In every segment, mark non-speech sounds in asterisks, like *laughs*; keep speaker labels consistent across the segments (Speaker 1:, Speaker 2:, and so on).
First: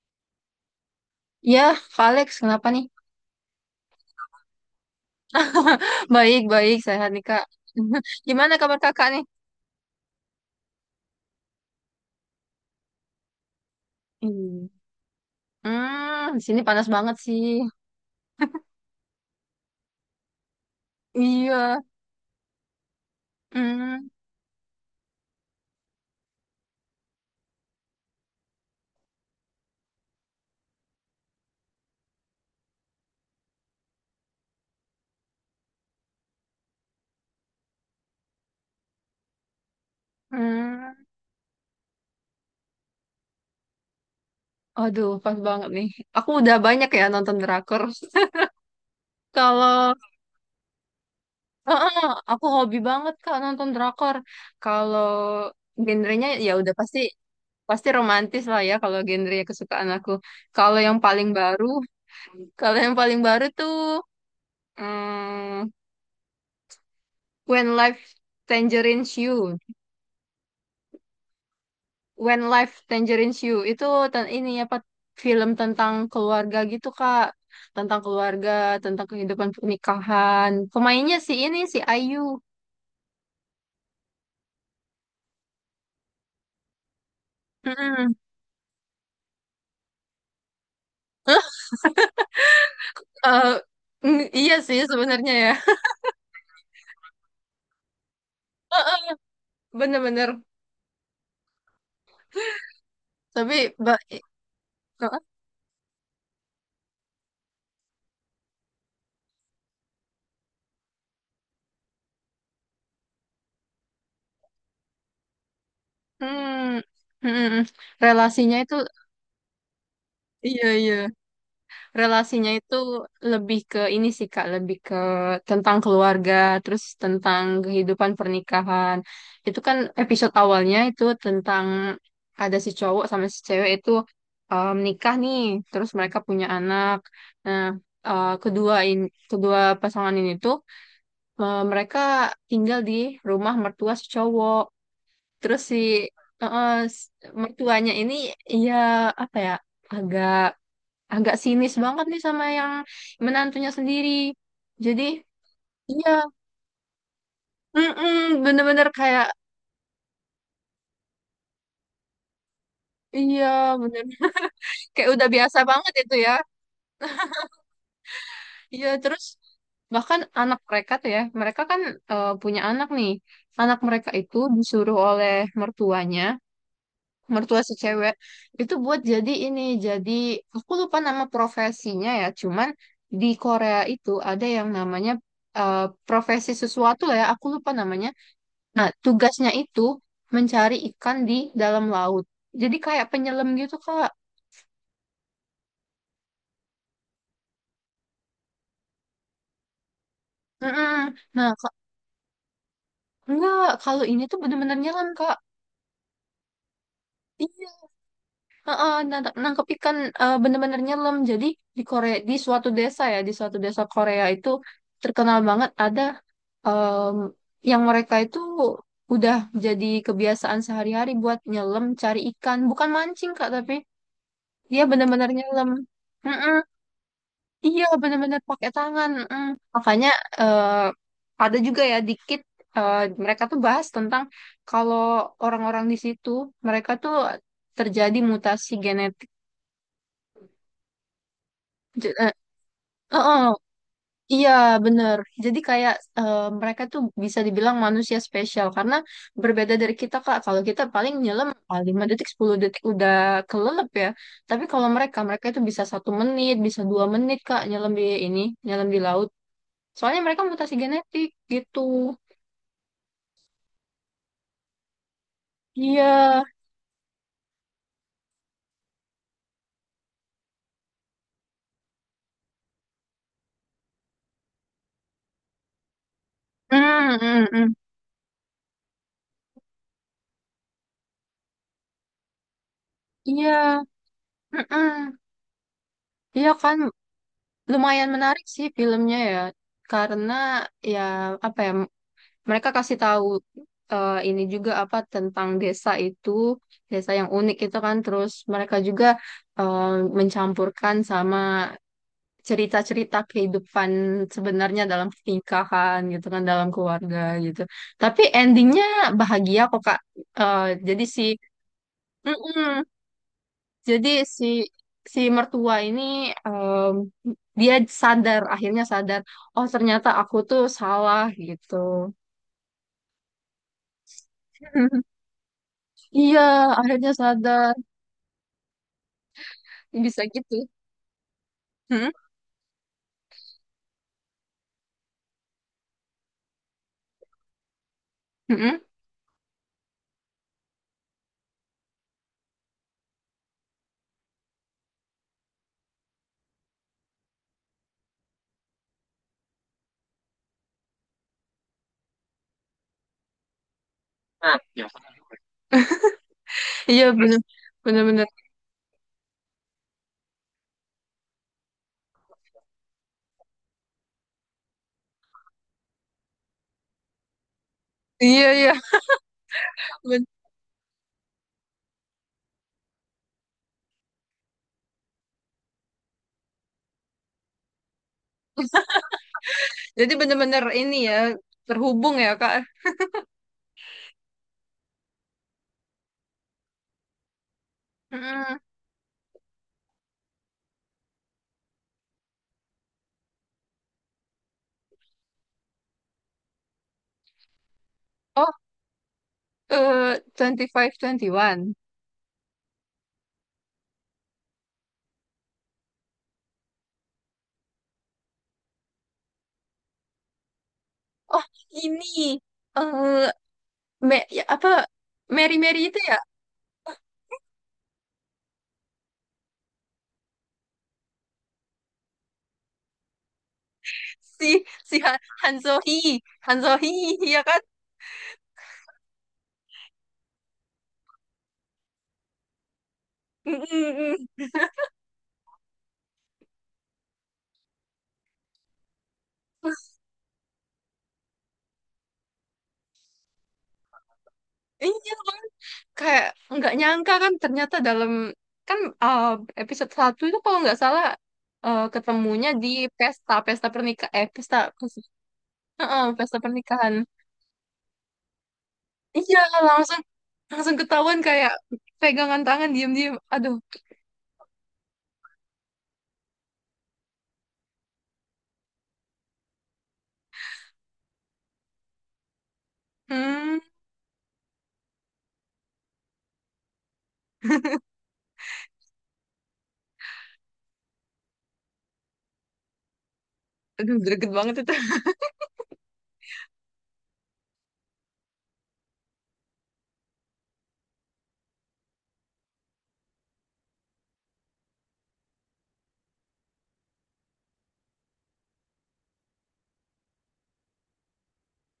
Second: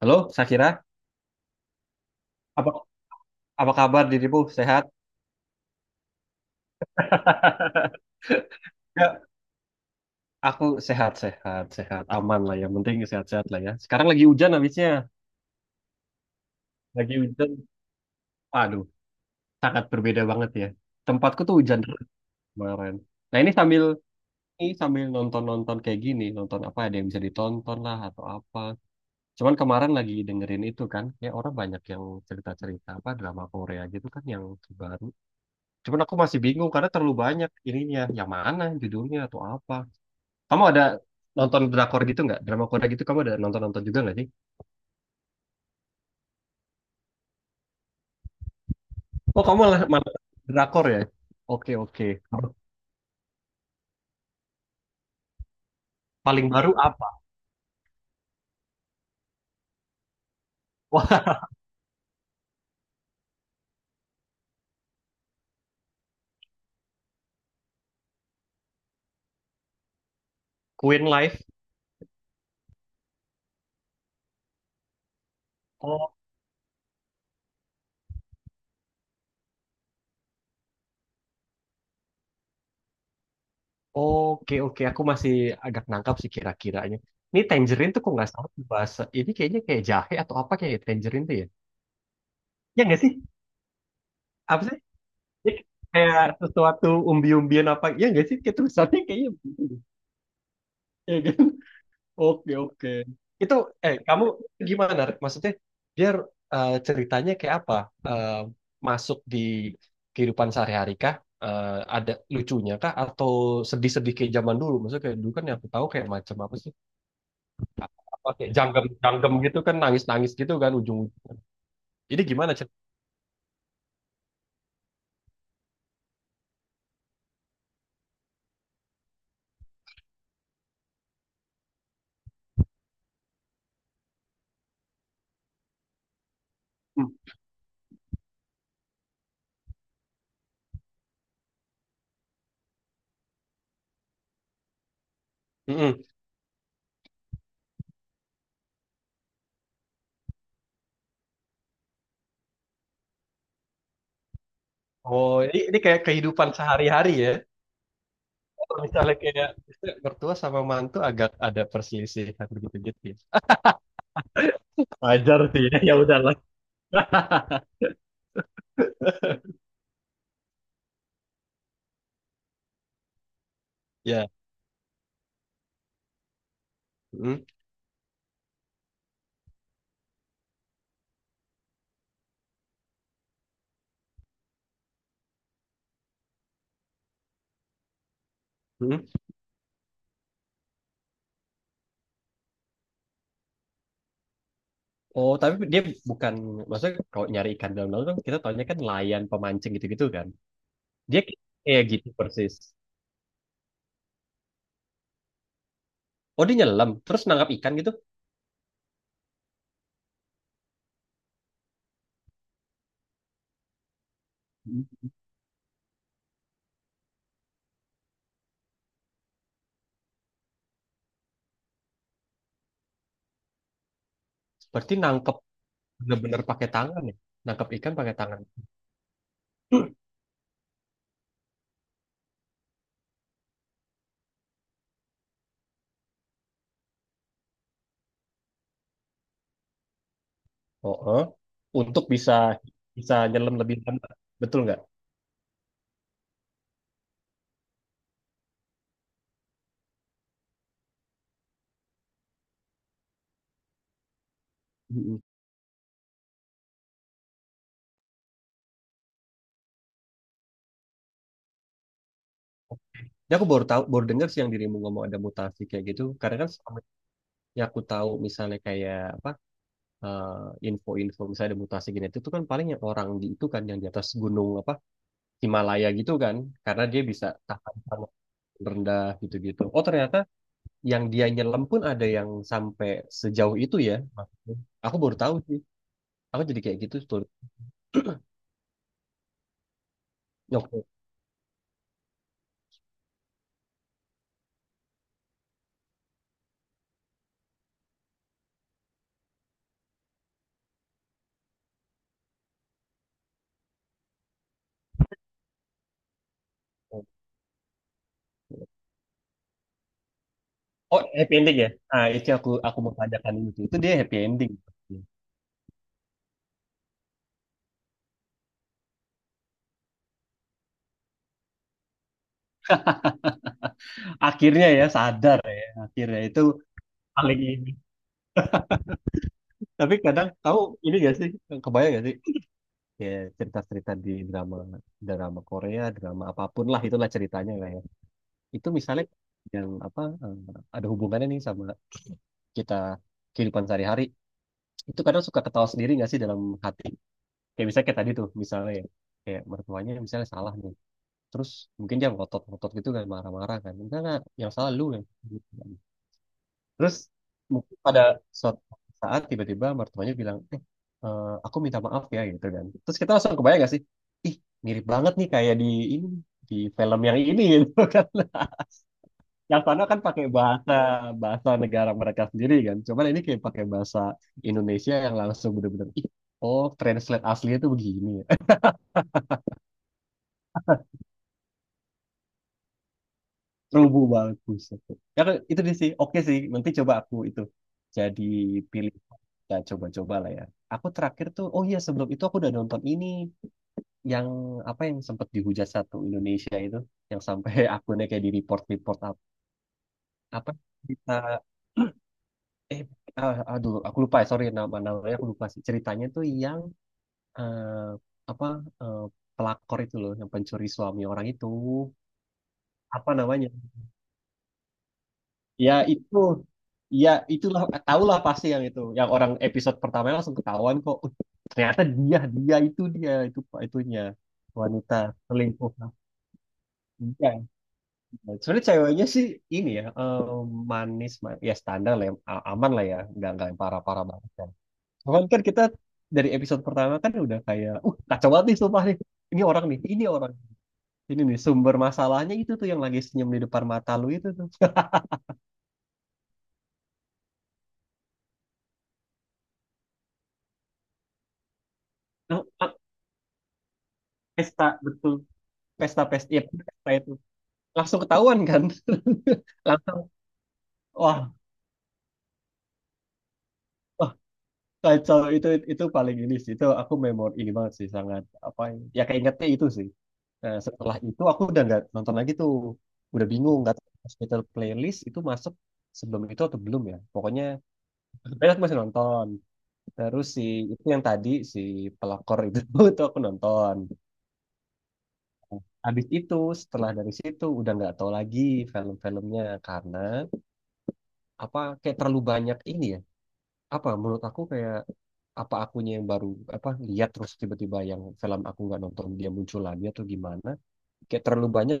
Speaker 1: Halo, Sakira.
Speaker 2: Ya, Kak Alex, kenapa
Speaker 1: Apa
Speaker 2: nih?
Speaker 1: apa kabar dirimu? Sehat?
Speaker 2: *laughs* Baik, baik, sehat nih, Kak.
Speaker 1: *laughs*
Speaker 2: *laughs* Gimana kabar kakak
Speaker 1: Ya,
Speaker 2: nih?
Speaker 1: aku sehat-sehat, sehat, aman lah. Yang penting sehat-sehat lah ya. Sekarang lagi hujan
Speaker 2: Hmm.
Speaker 1: habisnya.
Speaker 2: Di sini panas banget
Speaker 1: Lagi
Speaker 2: sih.
Speaker 1: hujan. Aduh, sangat berbeda banget ya. Tempatku tuh
Speaker 2: Iya.
Speaker 1: hujan terus kemarin. Nah, ini sambil
Speaker 2: Hmm,
Speaker 1: ini sambil nonton-nonton kayak gini, nonton apa ada yang bisa ditonton lah atau apa. Cuman kemarin lagi dengerin itu kan, ya orang banyak yang cerita-cerita apa drama Korea gitu kan yang terbaru. Cuman aku masih bingung karena terlalu banyak ininya. Yang mana judulnya atau apa. Kamu ada
Speaker 2: hmm.
Speaker 1: nonton drakor gitu nggak? Drama Korea gitu kamu ada nonton-nonton juga nggak sih?
Speaker 2: Aduh, pas banget nih. Aku udah banyak ya nonton drakor. *laughs*
Speaker 1: Oh kamu malah
Speaker 2: Kalau
Speaker 1: malah drakor ya? Oke
Speaker 2: Heeh,
Speaker 1: oke.
Speaker 2: aku hobi banget Kak nonton drakor. Kalau genrenya
Speaker 1: Paling
Speaker 2: ya
Speaker 1: baru
Speaker 2: udah pasti
Speaker 1: apa?
Speaker 2: pasti romantis lah ya kalau genre kesukaan aku. Kalau yang paling
Speaker 1: Wah
Speaker 2: baru, Kalau yang paling baru tuh hmm, When Life Tangerines You.
Speaker 1: Queen Life.
Speaker 2: Itu ten- ini apa film tentang
Speaker 1: Oh
Speaker 2: keluarga gitu, Kak. Tentang keluarga, tentang kehidupan pernikahan. Pemainnya si Ayu.
Speaker 1: oke oke. Aku masih agak nangkap sih kira-kiranya. Ini Tangerine tuh kok
Speaker 2: Mm-mm.
Speaker 1: nggak salah tuh bahasa. Ini kayaknya kayak jahe atau apa kayak Tangerine tuh ya? Ya nggak sih?
Speaker 2: Eh, iya
Speaker 1: Apa sih?
Speaker 2: sih sebenarnya
Speaker 1: Ya,
Speaker 2: ya.
Speaker 1: kayak sesuatu umbi-umbian apa? Ya nggak sih? Kayak tulisannya kayaknya.
Speaker 2: Bener-bener.
Speaker 1: Ya, kan? Oke, oke. Itu,
Speaker 2: Tapi ba- eh,
Speaker 1: kamu gimana? Rik? Maksudnya, biar ceritanya kayak apa? Eh, masuk di kehidupan sehari-hari kah? Eh, ada lucunya kah? Atau sedih-sedih kayak zaman dulu? Maksudnya kayak dulu kan yang aku tahu kayak macam apa sih?
Speaker 2: mm, mm, mm.
Speaker 1: Apa kayak
Speaker 2: relasinya itu
Speaker 1: janggem-janggem gitu kan, nangis-nangis gitu
Speaker 2: Iya,
Speaker 1: kan
Speaker 2: iya.
Speaker 1: ujung. Ini
Speaker 2: Relasinya
Speaker 1: gimana
Speaker 2: itu
Speaker 1: cerita?
Speaker 2: lebih ke ini sih Kak, lebih ke tentang keluarga, terus tentang kehidupan pernikahan. Itu kan episode awalnya itu tentang ada si cowok sama si cewek itu menikah nih, terus mereka punya anak.
Speaker 1: Hmm.
Speaker 2: Nah, eh, kedua ini kedua pasangan ini tuh mereka tinggal di rumah mertua si cowok. Terus si
Speaker 1: Mm-mm.
Speaker 2: eh, eh, s- mertuanya ini ya apa ya agak agak sinis banget nih sama yang menantunya sendiri. Jadi,
Speaker 1: Oh, ini kayak
Speaker 2: iya,
Speaker 1: kehidupan sehari-hari ya?
Speaker 2: mm-mm,
Speaker 1: Atau
Speaker 2: bener-bener
Speaker 1: misalnya
Speaker 2: kayak,
Speaker 1: kayak misalnya mertua sama mantu agak ada perselisihan begitu-gitu ya?
Speaker 2: iya, bener, kayak udah
Speaker 1: Wajar
Speaker 2: biasa
Speaker 1: sih, *laughs*
Speaker 2: banget
Speaker 1: ya
Speaker 2: itu ya.
Speaker 1: udahlah. *laughs*
Speaker 2: Iya, terus bahkan anak mereka tuh ya, mereka kan punya anak nih. Anak mereka
Speaker 1: Ya.
Speaker 2: itu disuruh oleh mertuanya,
Speaker 1: Hmm,
Speaker 2: mertua si cewek, itu buat jadi ini, jadi aku lupa nama profesinya ya, cuman di Korea itu ada yang namanya eh, profesi sesuatu lah ya, aku lupa namanya. Nah,
Speaker 1: hmm.
Speaker 2: tugasnya itu mencari ikan di dalam laut. Jadi kayak penyelam gitu, Kak.
Speaker 1: Oh, tapi dia bukan maksudnya kalau nyari ikan dalam laut kan kita taunya kan nelayan pemancing gitu-gitu kan.
Speaker 2: Mm-mm.
Speaker 1: Dia
Speaker 2: Nah, Kak,
Speaker 1: kayak gitu persis.
Speaker 2: enggak, kalau ini tuh bener-bener nyelam, Kak.
Speaker 1: Oh, dia nyelam terus nangkap ikan
Speaker 2: Iya,
Speaker 1: gitu.
Speaker 2: heeh, nangkep ikan, bener-bener nyelam. Jadi di Korea, di suatu desa ya, di suatu desa Korea itu
Speaker 1: Hmm.
Speaker 2: terkenal banget ada em, yang mereka itu udah jadi kebiasaan sehari-hari buat nyelam, cari ikan. Bukan mancing, Kak, tapi dia
Speaker 1: Berarti
Speaker 2: bener-bener
Speaker 1: nangkep
Speaker 2: nyelam.
Speaker 1: bener-bener
Speaker 2: Mm-mm.
Speaker 1: pakai tangan ya. Nangkep
Speaker 2: Iya,
Speaker 1: ikan pakai
Speaker 2: bener-bener
Speaker 1: tangan.
Speaker 2: pakai tangan. Mm.
Speaker 1: *clears throat*
Speaker 2: Makanya eh, ada juga ya dikit, eh, mereka tuh bahas tentang kalau orang-orang di situ mereka tuh terjadi mutasi genetik.
Speaker 1: Oh, oh. Untuk
Speaker 2: Je- eh,
Speaker 1: bisa bisa
Speaker 2: eh, eh,
Speaker 1: nyelam lebih lama.
Speaker 2: iya,
Speaker 1: Betul nggak?
Speaker 2: bener. Jadi kayak mereka tuh bisa dibilang manusia spesial karena berbeda dari kita, Kak. Kalau kita paling nyelam, 5 detik, 10 detik udah kelelep ya. Tapi kalau
Speaker 1: Hmm.
Speaker 2: mereka itu bisa 1 menit, bisa 2 menit, Kak, nyelam di laut. Soalnya mereka mutasi genetik gitu.
Speaker 1: Ya aku baru tahu, baru dengar sih yang dirimu ngomong ada mutasi kayak gitu.
Speaker 2: Iya.
Speaker 1: Karena kan selama yang aku tahu misalnya kayak apa eh, info-info misalnya ada mutasi genetik itu kan paling yang orang di itu kan yang di atas gunung apa Himalaya gitu kan karena dia
Speaker 2: Hmm,
Speaker 1: bisa
Speaker 2: hmm, hmm.
Speaker 1: tahan panas rendah gitu-gitu. Oh ternyata yang dia nyelam pun ada yang sampai sejauh itu
Speaker 2: Iya.
Speaker 1: ya. Maksudnya. Aku baru
Speaker 2: Mm-mm.
Speaker 1: tahu sih. Aku
Speaker 2: Iya
Speaker 1: jadi kayak
Speaker 2: kan
Speaker 1: gitu tuh.
Speaker 2: lumayan menarik sih filmnya ya. Karena
Speaker 1: Oke.
Speaker 2: ya apa ya mereka kasih tahu, ini juga apa tentang desa itu, desa yang unik itu kan, terus mereka juga eh, mencampurkan sama cerita-cerita kehidupan sebenarnya dalam pernikahan gitu kan, dalam keluarga gitu, tapi endingnya bahagia kok, Kak. Eh,
Speaker 1: Oh
Speaker 2: jadi si
Speaker 1: happy ending ya? Ah itu yang aku
Speaker 2: Mm-mm.
Speaker 1: mau tanyakan itu. Itu dia
Speaker 2: jadi
Speaker 1: happy
Speaker 2: si
Speaker 1: ending.
Speaker 2: si mertua ini, em, dia sadar, akhirnya sadar, oh ternyata aku tuh salah gitu.
Speaker 1: Akhirnya ya
Speaker 2: *laughs*
Speaker 1: sadar ya. Akhirnya itu
Speaker 2: Iya, akhirnya
Speaker 1: paling ini.
Speaker 2: sadar
Speaker 1: Tapi
Speaker 2: bisa
Speaker 1: kadang kamu
Speaker 2: gitu.
Speaker 1: ini gak sih kebayang gak
Speaker 2: Mm-mm.
Speaker 1: sih ya cerita-cerita di drama drama Korea drama apapun lah itulah ceritanya lah ya itu
Speaker 2: Mm-mm.
Speaker 1: misalnya yang apa ada hubungannya nih sama kita kehidupan sehari-hari itu kadang suka ketawa sendiri nggak sih dalam hati kayak misalnya kayak tadi tuh misalnya ya kayak mertuanya misalnya salah nih terus mungkin dia ngotot-ngotot gitu kan marah-marah kan enggak yang
Speaker 2: Nah,
Speaker 1: salah lu kan gitu. Terus
Speaker 2: iya, terus
Speaker 1: mungkin
Speaker 2: bener
Speaker 1: pada
Speaker 2: bener-bener
Speaker 1: suatu saat tiba-tiba mertuanya bilang, aku minta maaf ya gitu kan. Terus kita langsung kebayang gak sih? Ih, mirip banget nih kayak di ini di film yang ini gitu kan.
Speaker 2: iya,
Speaker 1: *laughs*
Speaker 2: iya.
Speaker 1: Yang sana kan pakai
Speaker 2: Ben-
Speaker 1: bahasa bahasa negara mereka sendiri kan. Cuman ini kayak pakai bahasa Indonesia yang langsung bener-bener, ih, oh translate aslinya tuh begini.
Speaker 2: jadi bener-bener ini ya, terhubung ya, Kak.
Speaker 1: Rubuh banget buset. Ya kan, itu dia sih. Oke sih, nanti coba aku itu jadi
Speaker 2: Hmm.
Speaker 1: pilih kita coba-coba lah ya. Aku terakhir tuh, oh iya sebelum itu aku udah nonton ini yang apa yang sempat dihujat satu Indonesia itu yang sampai *laughs* akunnya kayak di
Speaker 2: Oh,
Speaker 1: report report apa,
Speaker 2: eh,
Speaker 1: apa
Speaker 2: twenty five
Speaker 1: kita
Speaker 2: twenty one.
Speaker 1: eh ah, aduh aku lupa ya sorry nama namanya aku lupa sih ceritanya tuh yang apa eh, pelakor itu loh yang pencuri suami orang
Speaker 2: Oh,
Speaker 1: itu
Speaker 2: ini.
Speaker 1: apa
Speaker 2: Eh,
Speaker 1: namanya.
Speaker 2: ya, apa? Mary
Speaker 1: Ya
Speaker 2: Mary itu ya?
Speaker 1: itu, ya itulah tahulah pasti yang itu, yang orang episode pertama langsung ketahuan kok. Ternyata dia itu pak itunya
Speaker 2: Si,
Speaker 1: wanita
Speaker 2: si Han
Speaker 1: selingkuh. Nah,
Speaker 2: Sohee. Han Sohee, ya
Speaker 1: iya.
Speaker 2: kan?
Speaker 1: Sebenarnya ceweknya sih ini ya manis, ma- ya standar lah, ya, a- aman lah ya, nggak yang
Speaker 2: Mm,
Speaker 1: parah-parah banget
Speaker 2: mm,
Speaker 1: kan. Cuman kan kita dari episode pertama kan udah kayak, kacau banget nih sumpah nih. Ini orang
Speaker 2: mm.
Speaker 1: nih, ini orang, ini nih sumber masalahnya itu tuh yang lagi senyum di depan mata lu itu tuh.
Speaker 2: Iya kan? Kayak nggak nyangka kan ternyata dalam. Kan episode 1 itu kalau nggak salah ketemunya di
Speaker 1: *laughs*
Speaker 2: pesta. Pesta pernikahan. Eh, pesta...
Speaker 1: Pesta,
Speaker 2: pesta
Speaker 1: betul.
Speaker 2: Heeh,
Speaker 1: Pesta pesta
Speaker 2: pesta
Speaker 1: ya pesta
Speaker 2: pernikahan.
Speaker 1: itu langsung ketahuan kan
Speaker 2: Iya, langsung
Speaker 1: langsung
Speaker 2: langsung ketahuan
Speaker 1: wah
Speaker 2: kayak pegangan tangan diam-diam. Aduh.
Speaker 1: wah kacau itu paling ini sih itu aku memori ini banget sih sangat apa ya ya keingetnya itu sih. Nah, setelah itu aku udah nggak nonton lagi tuh udah bingung
Speaker 2: Hmm.
Speaker 1: nggak tahu hospital playlist itu masuk sebelum itu atau belum ya pokoknya sebenarnya aku masih nonton terus si itu yang tadi si pelakor itu *laughs* itu aku nonton.
Speaker 2: Aduh, greget banget itu.
Speaker 1: Habis itu setelah dari situ udah nggak tahu lagi film-filmnya karena apa kayak terlalu banyak ini apa menurut aku kayak apa akunya yang baru apa lihat terus tiba-tiba yang film aku nggak nonton dia muncul lagi atau gimana kayak terlalu banyak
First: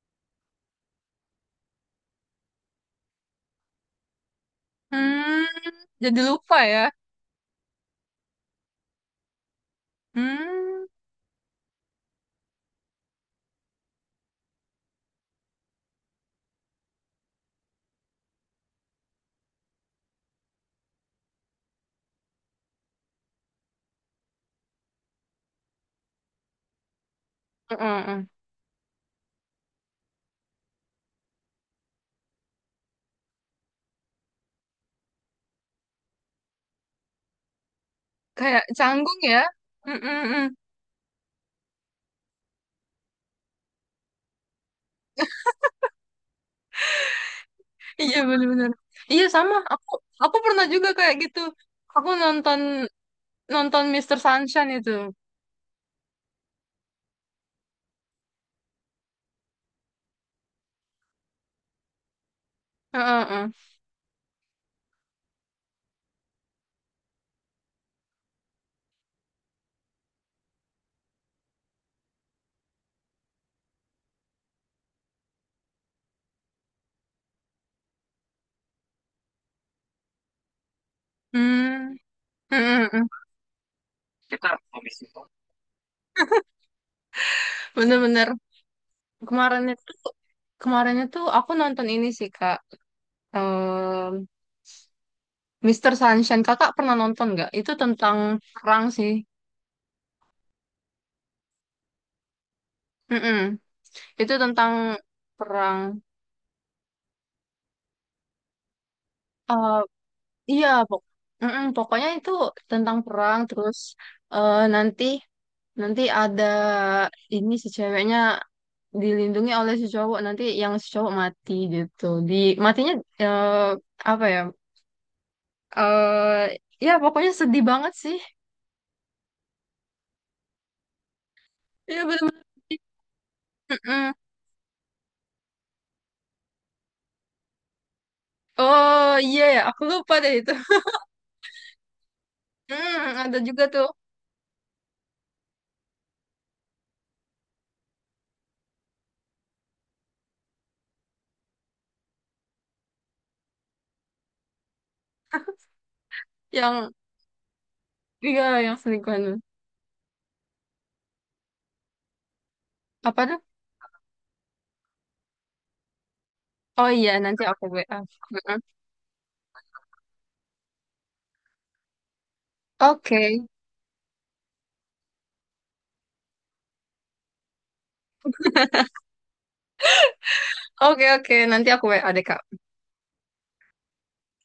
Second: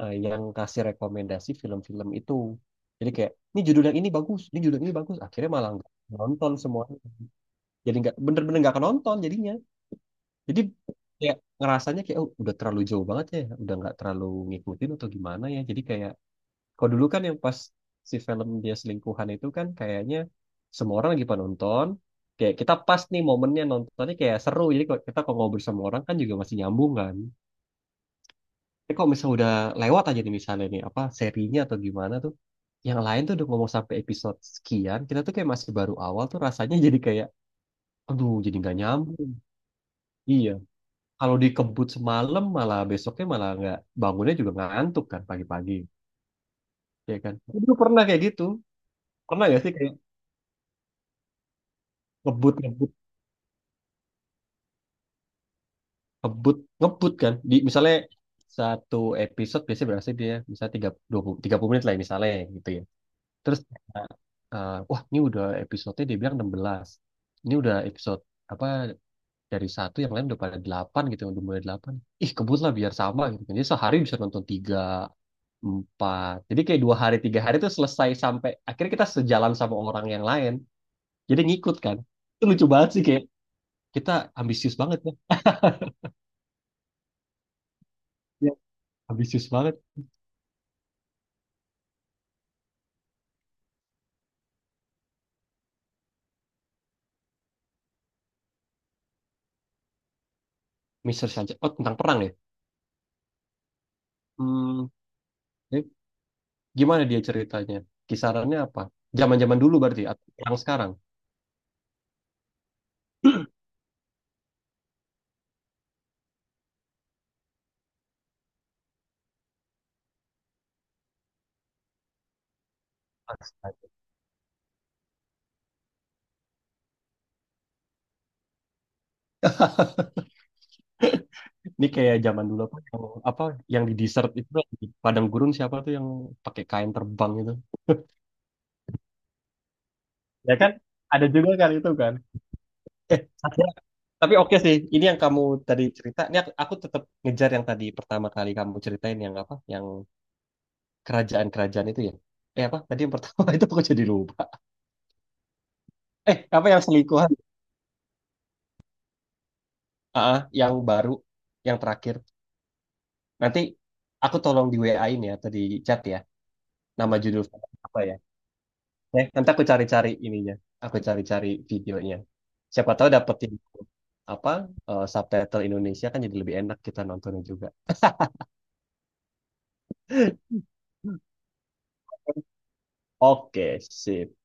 Speaker 1: yang kasih rekomendasi film-film itu jadi kayak ini judul yang ini bagus ini judul yang ini bagus
Speaker 2: Hmm,
Speaker 1: akhirnya malah nggak
Speaker 2: jadi
Speaker 1: nonton
Speaker 2: lupa ya.
Speaker 1: semua jadi nggak bener-bener nggak nonton jadinya jadi
Speaker 2: Hmm,
Speaker 1: kayak ngerasanya kayak oh, udah terlalu jauh banget ya udah nggak terlalu ngikutin atau gimana ya jadi kayak kalau dulu kan yang pas si film dia selingkuhan itu kan kayaknya semua orang lagi pada nonton. Kayak kita pas nih momennya nontonnya kayak seru. Jadi kalau kita kalau ngobrol sama orang kan juga masih nyambung kan.
Speaker 2: heeh, heeh.
Speaker 1: Tapi kalau misalnya udah lewat aja nih misalnya nih apa serinya atau gimana tuh. Yang lain tuh udah ngomong sampai episode sekian. Kita tuh kayak masih baru awal tuh rasanya *laughs* jadi kayak aduh jadi
Speaker 2: Kayak
Speaker 1: nggak
Speaker 2: canggung
Speaker 1: nyambung.
Speaker 2: ya. Mm, mm, mm.
Speaker 1: Iya. Kalau dikebut semalam malah besoknya malah nggak bangunnya juga ngantuk kan pagi-pagi. Ya kan. Dulu pernah
Speaker 2: Iya
Speaker 1: kayak gitu.
Speaker 2: benar-benar. Iya
Speaker 1: Pernah
Speaker 2: sama.
Speaker 1: gak sih
Speaker 2: Aku
Speaker 1: kayak
Speaker 2: aku pernah juga kayak gitu. Aku
Speaker 1: ngebut
Speaker 2: nonton nonton Mister Sunshine itu.
Speaker 1: ngebut ngebut kan di misalnya satu episode biasanya berapa sih dia misalnya tiga 20 30 menit lah ya, misalnya gitu ya
Speaker 2: Heeh, heeh.
Speaker 1: terus eh, wah ini udah episodenya dia bilang 16 ini udah episode apa dari satu yang lain udah pada delapan gitu udah mulai delapan ih kebut lah biar sama gitu kan jadi sehari bisa nonton tiga empat jadi kayak dua hari tiga hari itu selesai sampai akhirnya kita sejalan sama orang yang lain jadi ngikut
Speaker 2: Hmm,
Speaker 1: kan itu
Speaker 2: mm,
Speaker 1: lucu
Speaker 2: mm,
Speaker 1: banget sih kayak
Speaker 2: mm.
Speaker 1: kita
Speaker 2: Kita
Speaker 1: ambisius
Speaker 2: habis
Speaker 1: banget ya.
Speaker 2: itu. Bener-bener
Speaker 1: Iya. Ambisius
Speaker 2: kemarin
Speaker 1: banget.
Speaker 2: itu kemarin itu aku nonton ini sih, Kak. Em, Mr. Sunshine. Kakak pernah nonton nggak? Itu tentang perang sih.
Speaker 1: Mr. Sanchez. Oh, tentang perang ya?
Speaker 2: Mm-mm. Itu tentang
Speaker 1: Hmm,
Speaker 2: perang.
Speaker 1: eh, gimana dia ceritanya? Kisarannya apa? Zaman-zaman
Speaker 2: eh
Speaker 1: dulu berarti atau perang
Speaker 2: iya,
Speaker 1: sekarang?
Speaker 2: Mm-mm, pokoknya itu tentang perang. Terus eh, nanti nanti ada ini si ceweknya dilindungi oleh si cowok. Nanti yang si cowok mati gitu. Di matinya eh,
Speaker 1: Astaga.
Speaker 2: apa ya? eh Ya pokoknya sedih banget sih.
Speaker 1: Ini
Speaker 2: Iya
Speaker 1: kayak
Speaker 2: benar-benar.
Speaker 1: zaman dulu apa yang di
Speaker 2: Mm-mm.
Speaker 1: desert itu di padang gurun siapa tuh yang pakai kain terbang itu?
Speaker 2: Oh iya ya, aku lupa deh itu.
Speaker 1: Ya kan?
Speaker 2: *laughs*
Speaker 1: Ada juga kan itu kan?
Speaker 2: Mm,
Speaker 1: Eh,
Speaker 2: ada juga
Speaker 1: Satya.
Speaker 2: tuh,
Speaker 1: Tapi oke sih. Ini yang kamu tadi cerita. Ini aku tetap ngejar yang tadi pertama kali kamu ceritain yang apa? Yang kerajaan-kerajaan itu ya? Eh apa? Tadi yang pertama *laughs* itu aku jadi lupa. Eh apa yang
Speaker 2: yang
Speaker 1: selingkuhan?
Speaker 2: iya, yang selingkuhan.
Speaker 1: Ah, ah, yang baru, yang terakhir.
Speaker 2: Apa tuh?
Speaker 1: Nanti aku tolong di WA-in ya atau di chat ya.
Speaker 2: Oh iya
Speaker 1: Nama
Speaker 2: nanti
Speaker 1: judul
Speaker 2: aku
Speaker 1: film
Speaker 2: WA.
Speaker 1: apa ya? Eh, nanti aku cari-cari ininya. Aku cari-cari videonya. Siapa tahu
Speaker 2: Oke,
Speaker 1: dapetin apa subtitle Indonesia kan jadi lebih enak kita nontonnya juga.
Speaker 2: oke, oke. Nanti aku WA deh, Kak.
Speaker 1: Oke, sip.